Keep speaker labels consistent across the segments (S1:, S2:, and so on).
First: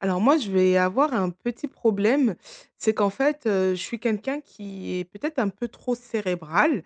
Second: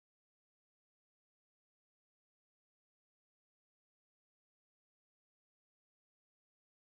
S1: Alors moi, je vais avoir un petit problème, c'est qu'en fait, je suis quelqu'un qui est peut-être un peu trop cérébral.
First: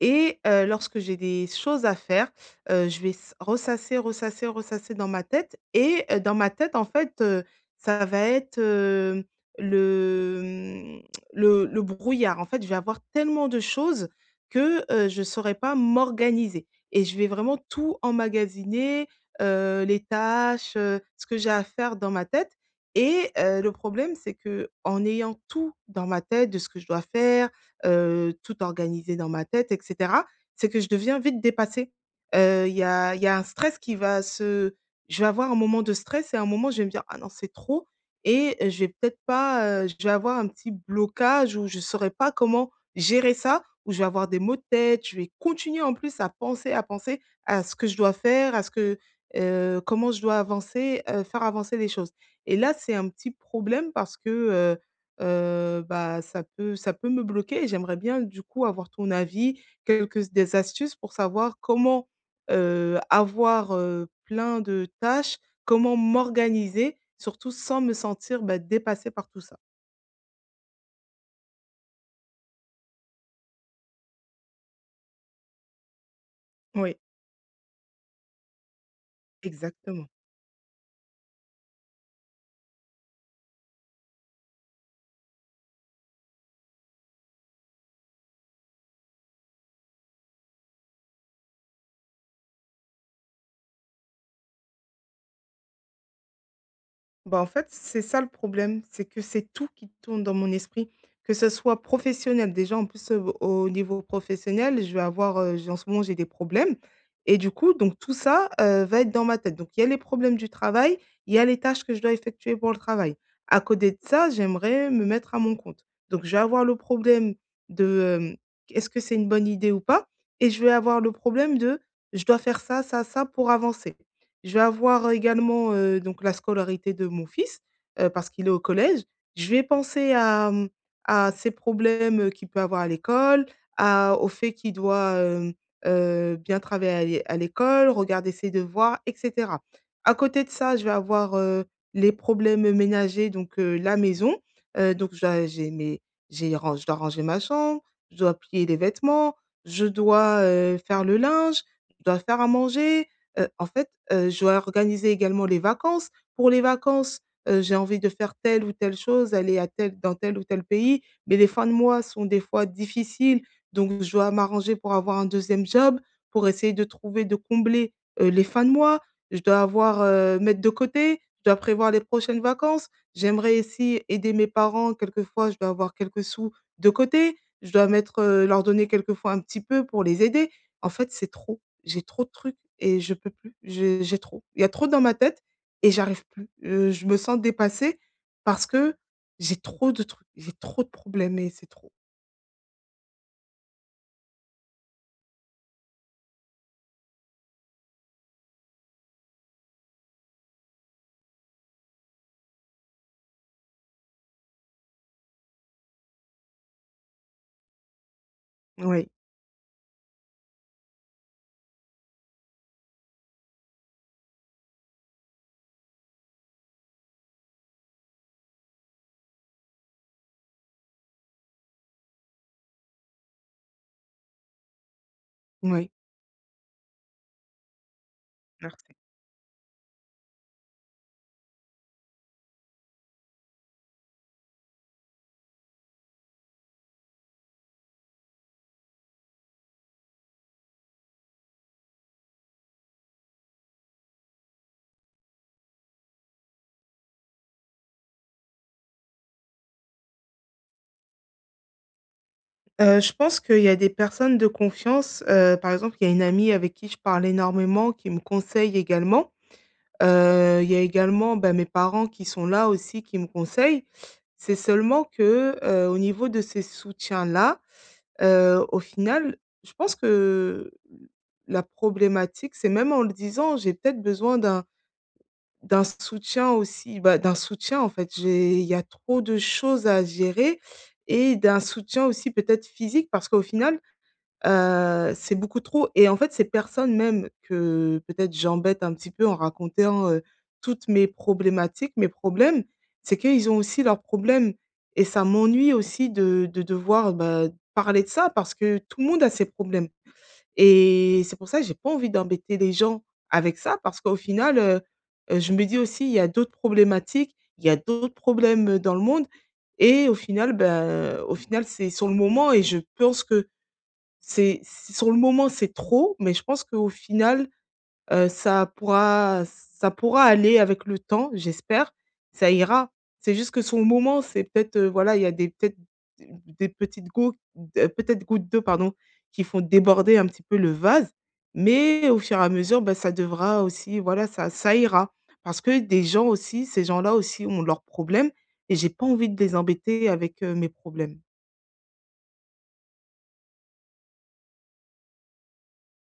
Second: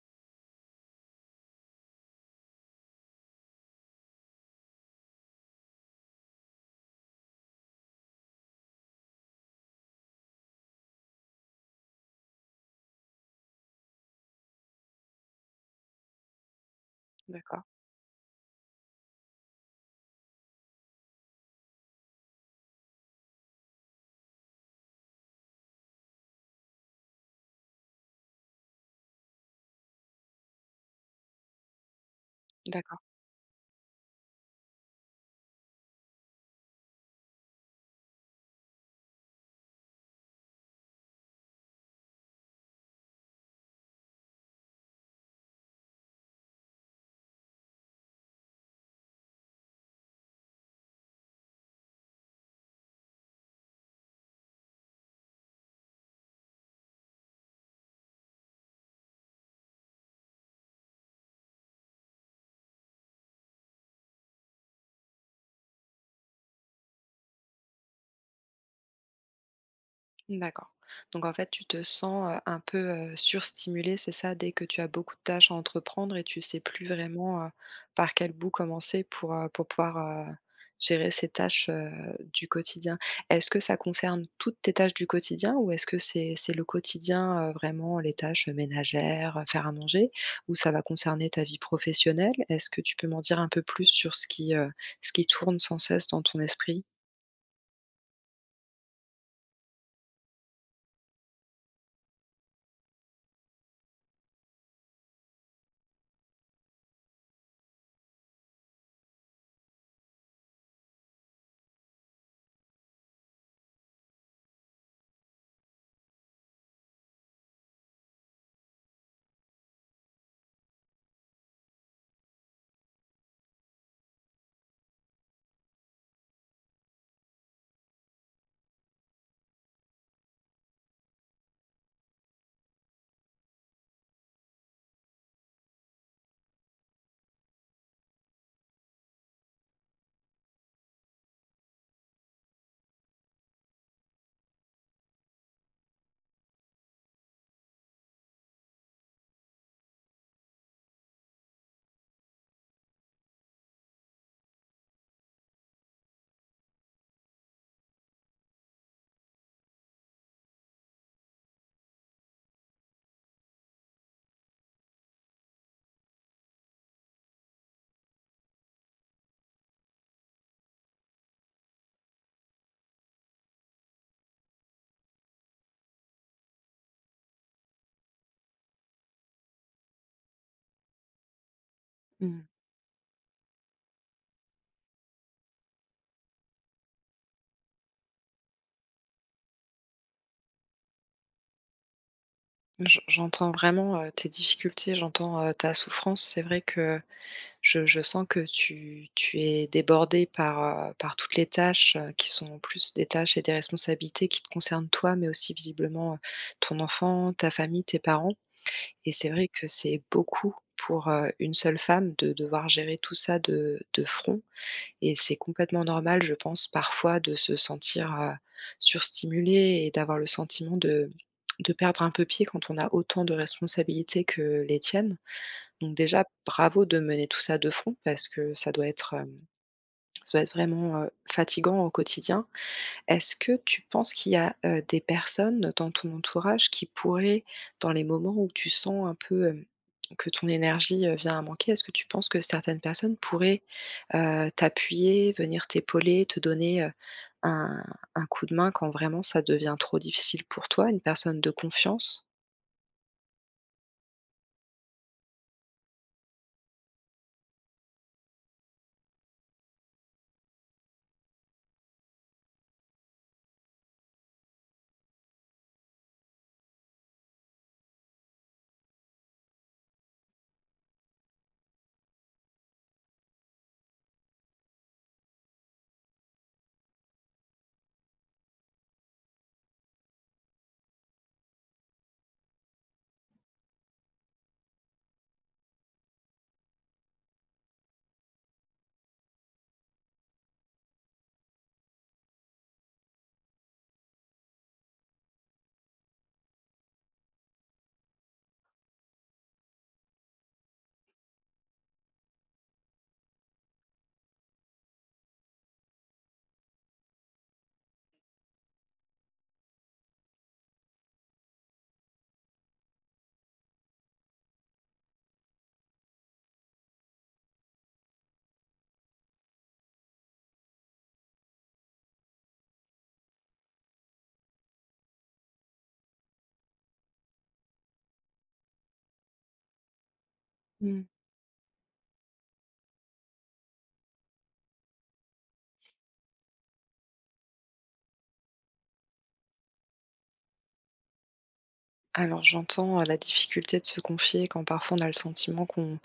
S1: Et lorsque j'ai des choses à faire, je vais s ressasser, ressasser, ressasser dans ma tête et dans ma tête, en fait, ça va être, le, mmh, le brouillard. En fait, je vais avoir tellement de choses que, je ne saurais pas m'organiser et je vais vraiment
S2: D'accord,
S1: tout emmagasiner, les tâches, ce que j'ai à faire dans ma tête et le problème, c'est que en ayant tout dans ma tête de ce que je dois faire, tout organisé dans ma tête et cetera, c'est que je deviens vite dépassée. Il y
S2: d'accord,
S1: a il y a un stress qui va se je vais avoir un moment de stress et à un moment, je vais me dire: «Ah non, c'est trop» et je vais peut-être pas, je vais avoir un petit blocage où je saurais pas comment gérer ça, où je vais avoir des maux de tête, je vais continuer en plus à penser, à penser à ce que je dois faire, à ce que, comment je dois avancer, faire avancer les choses et là, c'est un petit problème parce que, bah, ça peut me bloquer et j'aimerais bien du coup avoir ton avis, quelques des astuces pour savoir comment, avoir, plein de tâches, comment m'organiser surtout sans me sentir, bah, dépassée par tout ça.
S2: d'accord. Donc en fait, tu te sens, un peu, surstimulée, c'est ça? Dès que tu as beaucoup de tâches à entreprendre et tu sais plus
S1: Oui,
S2: vraiment, par quel bout commencer pour pouvoir,
S1: exactement.
S2: heu, gérer ces tâches, du quotidien. Est-ce que ça concerne toutes tes tâches du quotidien ou est-ce que c'est le quotidien, vraiment les tâches ménagères, faire à manger? Ou ça va concerner ta vie professionnelle? Est-ce que tu peux m'en dire un peu plus sur ce qui tourne sans cesse dans ton esprit?
S1: Bah, en fait, c'est ça le problème, c'est que c'est tout qui tourne dans mon esprit, que ce soit professionnel. Déjà, en plus, au niveau professionnel, je vais avoir, j'ai en ce moment, j'ai des problèmes et du coup, donc tout ça, va être dans ma tête. Donc il y a les problèmes du travail, il y a les tâches que je dois effectuer pour le travail. À côté de ça, j'aimerais me mettre à mon compte. Donc je vais avoir le problème de est-ce que c'est une bonne idée ou pas? Et je vais avoir le problème de je dois faire ça, ça, ça pour avancer. Je vais avoir, également, donc la scolarité de mon fils, parce qu'il est au collège. Je vais penser à, à ses problèmes, qu'il peut avoir à l'école, à au fait qu'il doit, bien travailler à l'école, regarder ses devoirs et cetera. À côté de ça, je vais avoir, les problèmes, ménagers, donc la maison, donc j'ai mes j'ai ran je dois ranger ma chambre, je dois plier les vêtements, je dois, faire le linge, je dois faire à manger. En fait, je dois organiser également les vacances. Pour les vacances, j'ai envie de faire telle ou telle chose, aller à tel dans tel ou tel pays, mais les fins de mois sont des fois difficiles, donc je dois m'arranger pour avoir un deuxième job, pour essayer de trouver, de combler, les fins de mois. Je dois avoir, mettre de côté, je dois prévoir les prochaines vacances. J'aimerais aussi aider mes parents, quelquefois je dois avoir quelques sous de côté. Je dois mettre, leur donner quelquefois un petit peu pour les aider. En fait, c'est trop j'ai trop de
S2: Mmh.
S1: trucs et je peux plus. J'ai trop. Il y a trop dans ma tête et j'arrive plus. Je me sens dépassée parce que j'ai trop de trucs, j'ai trop de problèmes et c'est trop.
S2: J'entends vraiment, tes difficultés, j'entends, ta souffrance. C'est vrai que je sens que tu es débordé par, par toutes les tâches, qui sont en plus des tâches et des responsabilités qui te concernent toi, mais aussi visiblement, ton enfant, ta famille, tes parents
S1: Oui,
S2: et c'est vrai que c'est beaucoup pour, une seule femme de devoir gérer tout ça de front. Et c'est complètement normal, je pense, parfois de se sentir, surstimulé et d'avoir le sentiment de perdre un peu pied quand on a autant de responsabilités que les tiennes.
S1: oui.
S2: Donc déjà, bravo de mener tout ça de front parce que ça doit
S1: Merci.
S2: être, ça doit être vraiment, fatigant au quotidien. Est-ce que tu penses qu'il y a, des personnes dans ton entourage qui pourraient, dans les moments où tu sens un peu, que ton énergie, vient à manquer, est-ce que tu penses que certaines personnes pourraient, t'appuyer, venir t'épauler, te donner, un coup de main quand vraiment ça devient trop difficile pour toi, une personne de confiance?
S1: Je pense qu'il y a des personnes de confiance, par exemple, il y a une amie avec qui je parle énormément, qui me conseille également. Il y a également, bah, mes parents qui sont là aussi, qui me conseillent. C'est seulement que, au niveau de ces soutiens-là. Au final, je pense que la problématique, c'est même en le disant, j'ai peut-être besoin d'un soutien aussi, bah, d'un soutien en fait. J'ai il y a trop de choses à gérer et d'un soutien aussi peut-être physique parce qu'au final. C'est beaucoup trop et en fait, ces personnes même que peut-être j'embête un petit peu en racontant, toutes mes problématiques, mes problèmes, c'est qu'ils ont aussi leurs problèmes et ça m'ennuie aussi de devoir, bah, parler de ça parce que tout le monde a ses problèmes et c'est pour ça que j'ai pas envie d'embêter les gens avec ça parce qu'au final, je me dis aussi: «Il y a d'autres problématiques, il y a d'autres problèmes, dans le monde» et au final, ben au final, c'est sur le moment et je pense que c'est c sur le moment, c'est trop, mais je pense qu'au final, ça pourra aller avec le temps, j'espère, ça ira. C'est juste que sur le moment, c'est peut-être, voilà, il y a des peut-être des petites gouttes d peut-être gouttes d'eau, pardon, qui font déborder un petit peu le
S2: Mmh.
S1: vase, mais au fur et à mesure, bah, ça devra aussi voilà, ça ira. Parce que des gens aussi, ces gens-là aussi ont leurs problèmes et j'ai pas envie de les embêter avec, mes problèmes.
S2: Alors j'entends, la difficulté de se confier quand parfois on a le sentiment qu'on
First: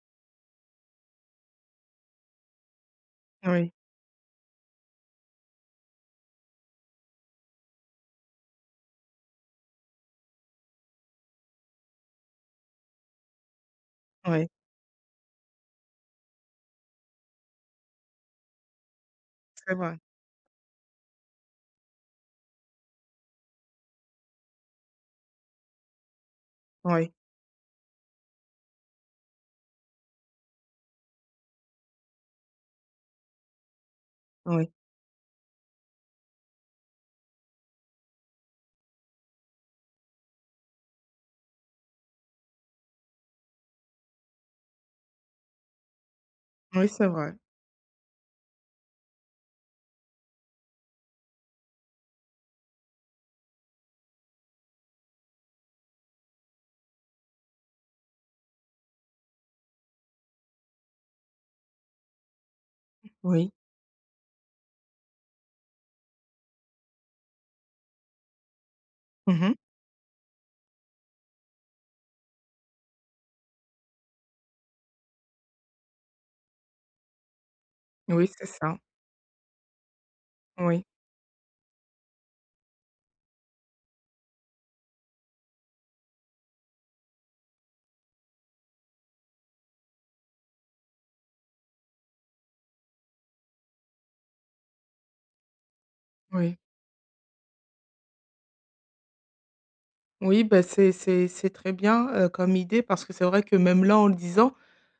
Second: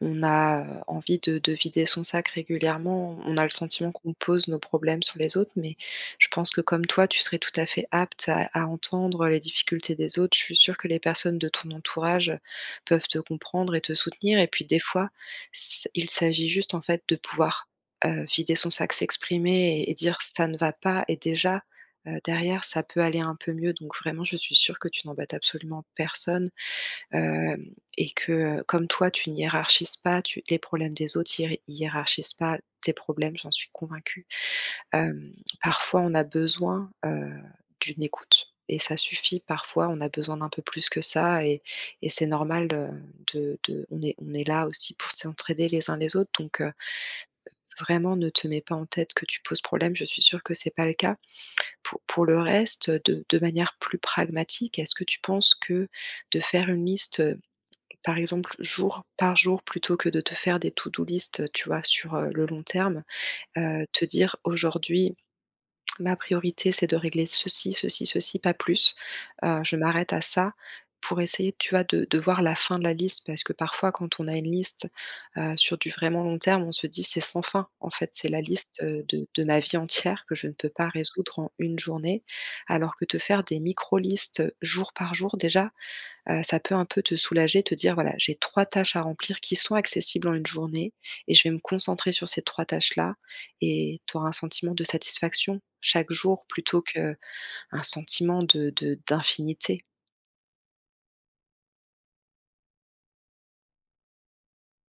S2: on a, envie de vider son sac régulièrement, on a le
S1: Oui,
S2: sentiment qu'on pose nos problèmes sur les autres, mais je pense que comme toi, tu serais tout à fait apte à entendre les difficultés des autres. Je suis sûre que les personnes de ton entourage peuvent te comprendre et te soutenir et
S1: oui,
S2: puis des fois, s il s'agit juste en fait de pouvoir, vider son sac,
S1: c'est
S2: s'exprimer et
S1: vrai.
S2: dire: «Ça ne va pas» et déjà, derrière ça peut aller un peu mieux. Donc vraiment je suis sûre que tu n'embêtes absolument personne.
S1: Oui,
S2: Hem, et que comme toi, tu n'hiérarchises pas, tu les problèmes des autres hiérarchisent pas tes problèmes, j'en suis convaincue.
S1: oui.
S2: Hem, parfois, on a besoin, d'une écoute et ça suffit. Parfois, on a besoin d'un peu plus que ça et c'est normal, de on est là aussi pour s'entraider les uns les autres donc
S1: Oui, c'est vrai.
S2: vraiment ne te mets pas en tête que tu poses problème, je suis sûre que c'est pas le cas. Pour le reste, de manière plus pragmatique, est-ce que tu penses que de faire une liste, par exemple, jour par jour, plutôt que de te faire des to-do list, tu vois, sur, le long terme,
S1: Oui.
S2: te dire: «Aujourd'hui, ma priorité, c'est de régler ceci, ceci, ceci, pas plus.
S1: Mhm.
S2: Je m'arrête à ça» pour essayer, tu vois, de voir la fin de la liste. Parce que parfois, quand on a une liste, sur du vraiment long terme, on se dit: «C'est sans fin, en fait, c'est
S1: Oui,
S2: la
S1: c'est ça.
S2: liste, de ma vie entière que je ne peux
S1: Oui,
S2: pas résoudre en une journée». Alors que te faire des micro listes, jour par jour, déjà, ça peut un peu te soulager, te dire: «Voilà, j'ai 3 tâches à remplir qui sont accessibles en une journée et je vais me concentrer sur ces 3 tâches-là» et tu auras un sentiment de satisfaction chaque jour
S1: oui.
S2: plutôt qu'un sentiment de d'infinité.
S1: Oui, ben c'est très bien, comme idée parce que c'est vrai que même là, en le disant,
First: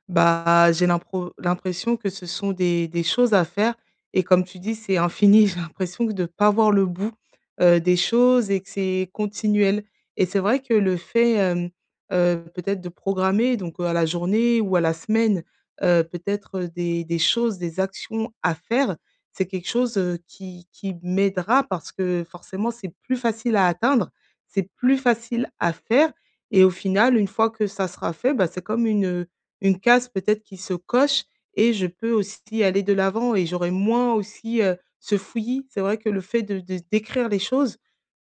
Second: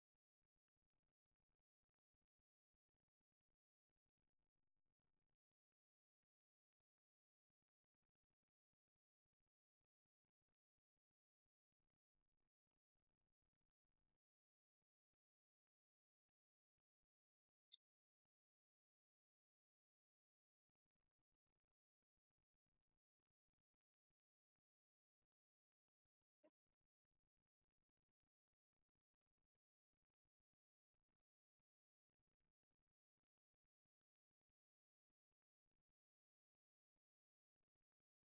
S1: bah, j'ai l'impression que ce sont des choses à faire et comme tu dis, c'est infini. J'ai l'impression que de ne pas voir le bout, des choses et que c'est continuel et c'est vrai que le fait, peut-être de programmer donc, à la journée ou à la semaine, peut-être, des choses, des actions à faire, c'est quelque chose, qui m'aidera parce que forcément, c'est plus facile à atteindre, c'est plus facile à faire et au final, une fois que ça sera fait, bah, c'est comme une case peut-être qui se coche et je peux aussi aller de l'avant et j'aurai moins aussi, ce fouillis. C'est vrai que le fait de d'écrire les choses,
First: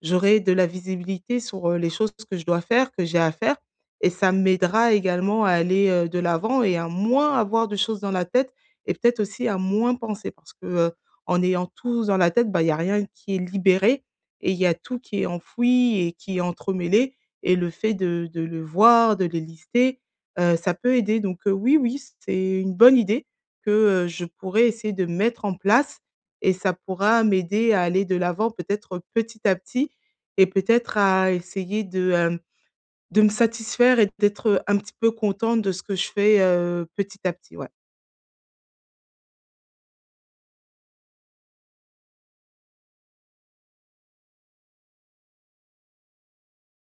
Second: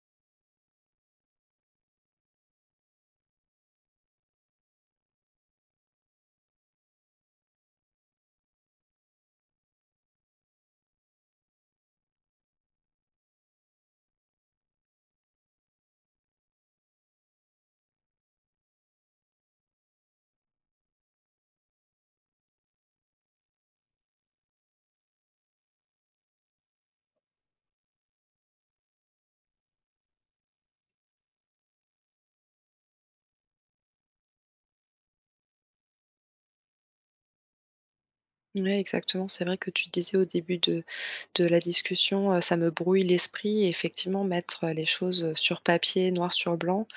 S1: j'aurai de la visibilité sur, les choses que je dois faire, que j'ai à faire et ça m'aidera également à aller, de l'avant et à moins avoir de choses dans la tête et peut-être aussi à moins penser parce que, en ayant tout dans la tête, bah, il y a rien qui est libéré et il y a tout qui est enfoui et qui est entremêlé et le fait de le voir, de les lister, ça peut aider donc oui, oui, c'est une bonne idée que, je pourrais essayer de mettre en place et ça pourra m'aider à aller de l'avant peut-être petit à petit et peut-être à essayer de, de me satisfaire et d'être, un petit peu contente de ce que je fais, petit à petit, ouais.
S2: Oui, exactement. C'est vrai que tu disais au début de la discussion, ça me brouille l'esprit et effectivement mettre, les choses, sur papier, noir sur blanc,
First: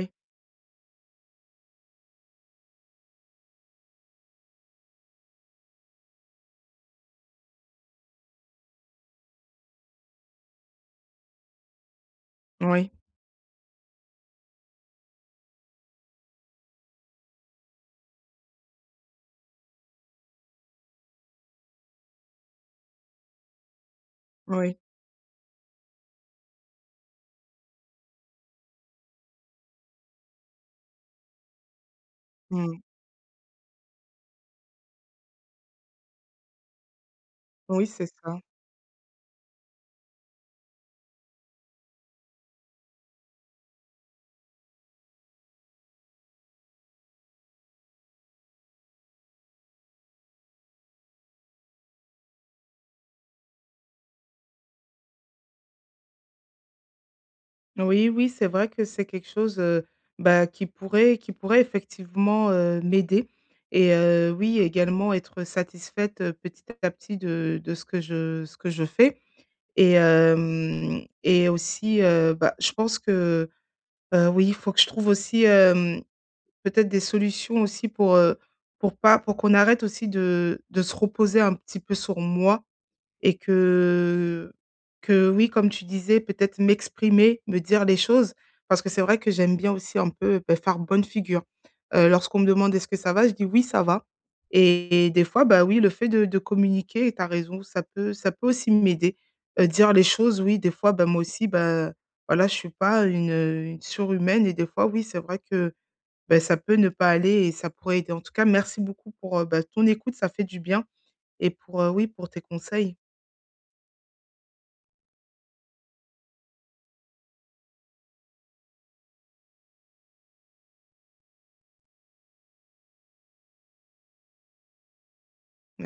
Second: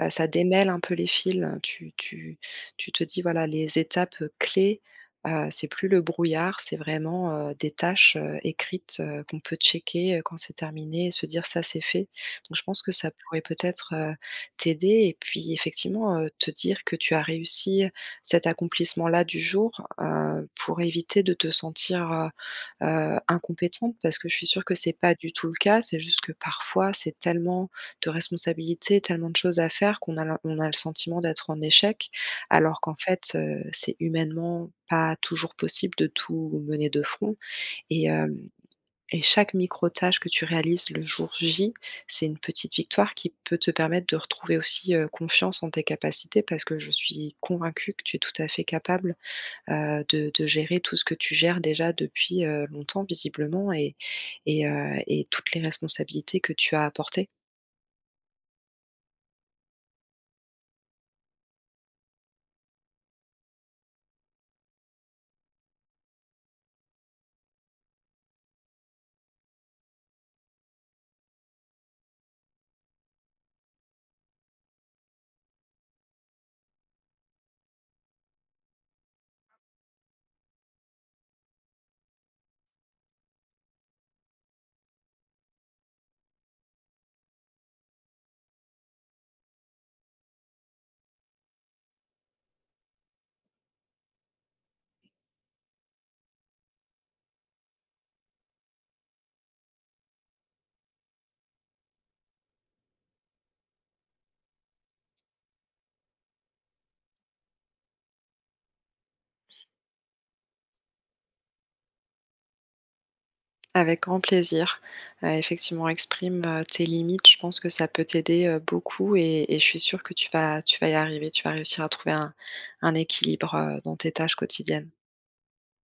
S2: ça démêle un peu les fils, hein. Tu te dis, voilà, les étapes, clés, c'est plus le brouillard, c'est vraiment, des tâches, écrites, qu'on peut checker, quand c'est terminé et se dire: «Ça, c'est fait». Donc je pense
S1: oui,
S2: que ça pourrait peut-être, t'aider et puis effectivement, te dire que tu as réussi cet accomplissement-là du jour, pour éviter de te sentir, incompétente parce que je suis sûre que
S1: oui.
S2: c'est pas du tout le cas. C'est juste que parfois, c'est tellement de responsabilités, tellement de choses à faire qu'on a l'im on a le sentiment d'être en échec,
S1: Mmh.
S2: alors qu'en fait, c'est humainement pas toujours possible de tout mener de front
S1: Oui,
S2: et
S1: c'est ça.
S2: hem et chaque micro-tâche que tu réalises le jour J, c'est une petite victoire qui peut te permettre de retrouver aussi, confiance en tes capacités parce que je suis convaincue que tu es tout à fait capable, de gérer tout ce que tu gères déjà depuis, longtemps visiblement et toutes les responsabilités que tu as apportées.
S1: Oui, oui, c'est vrai que c'est quelque chose, bah, qui pourrait effectivement, m'aider et oui, également être satisfaite, petit à petit de ce que je fais et hem et aussi, bah, je pense que, oui, il faut que je trouve aussi, peut-être des solutions aussi pour pas pour qu'on arrête aussi de se reposer un petit peu sur moi et que oui, comme tu disais, peut-être m'exprimer, me dire les choses, parce que c'est vrai que j'aime bien aussi un peu, beh, faire bonne figure. Lorsqu'on me demande: «Est-ce que ça va?» je dis: «Oui, ça va» et des fois, bah, oui, le fait de communiquer et tu as raison, ça peut aussi m'aider. Dire les choses, oui, des fois, bah, moi aussi, bah, voilà, je suis pas une, une surhumaine et des fois, oui, c'est vrai que, bah, ça peut ne pas aller et ça pourrait aider. En tout cas, merci beaucoup pour, bah, ton écoute, ça fait du bien et pour, oui, pour tes conseils.
S2: Avec grand plaisir. Effectivement, exprime, tes limites. Je pense que ça peut t'aider, beaucoup et je suis sûre que tu vas y arriver. Tu vas réussir à trouver un équilibre, dans tes tâches quotidiennes.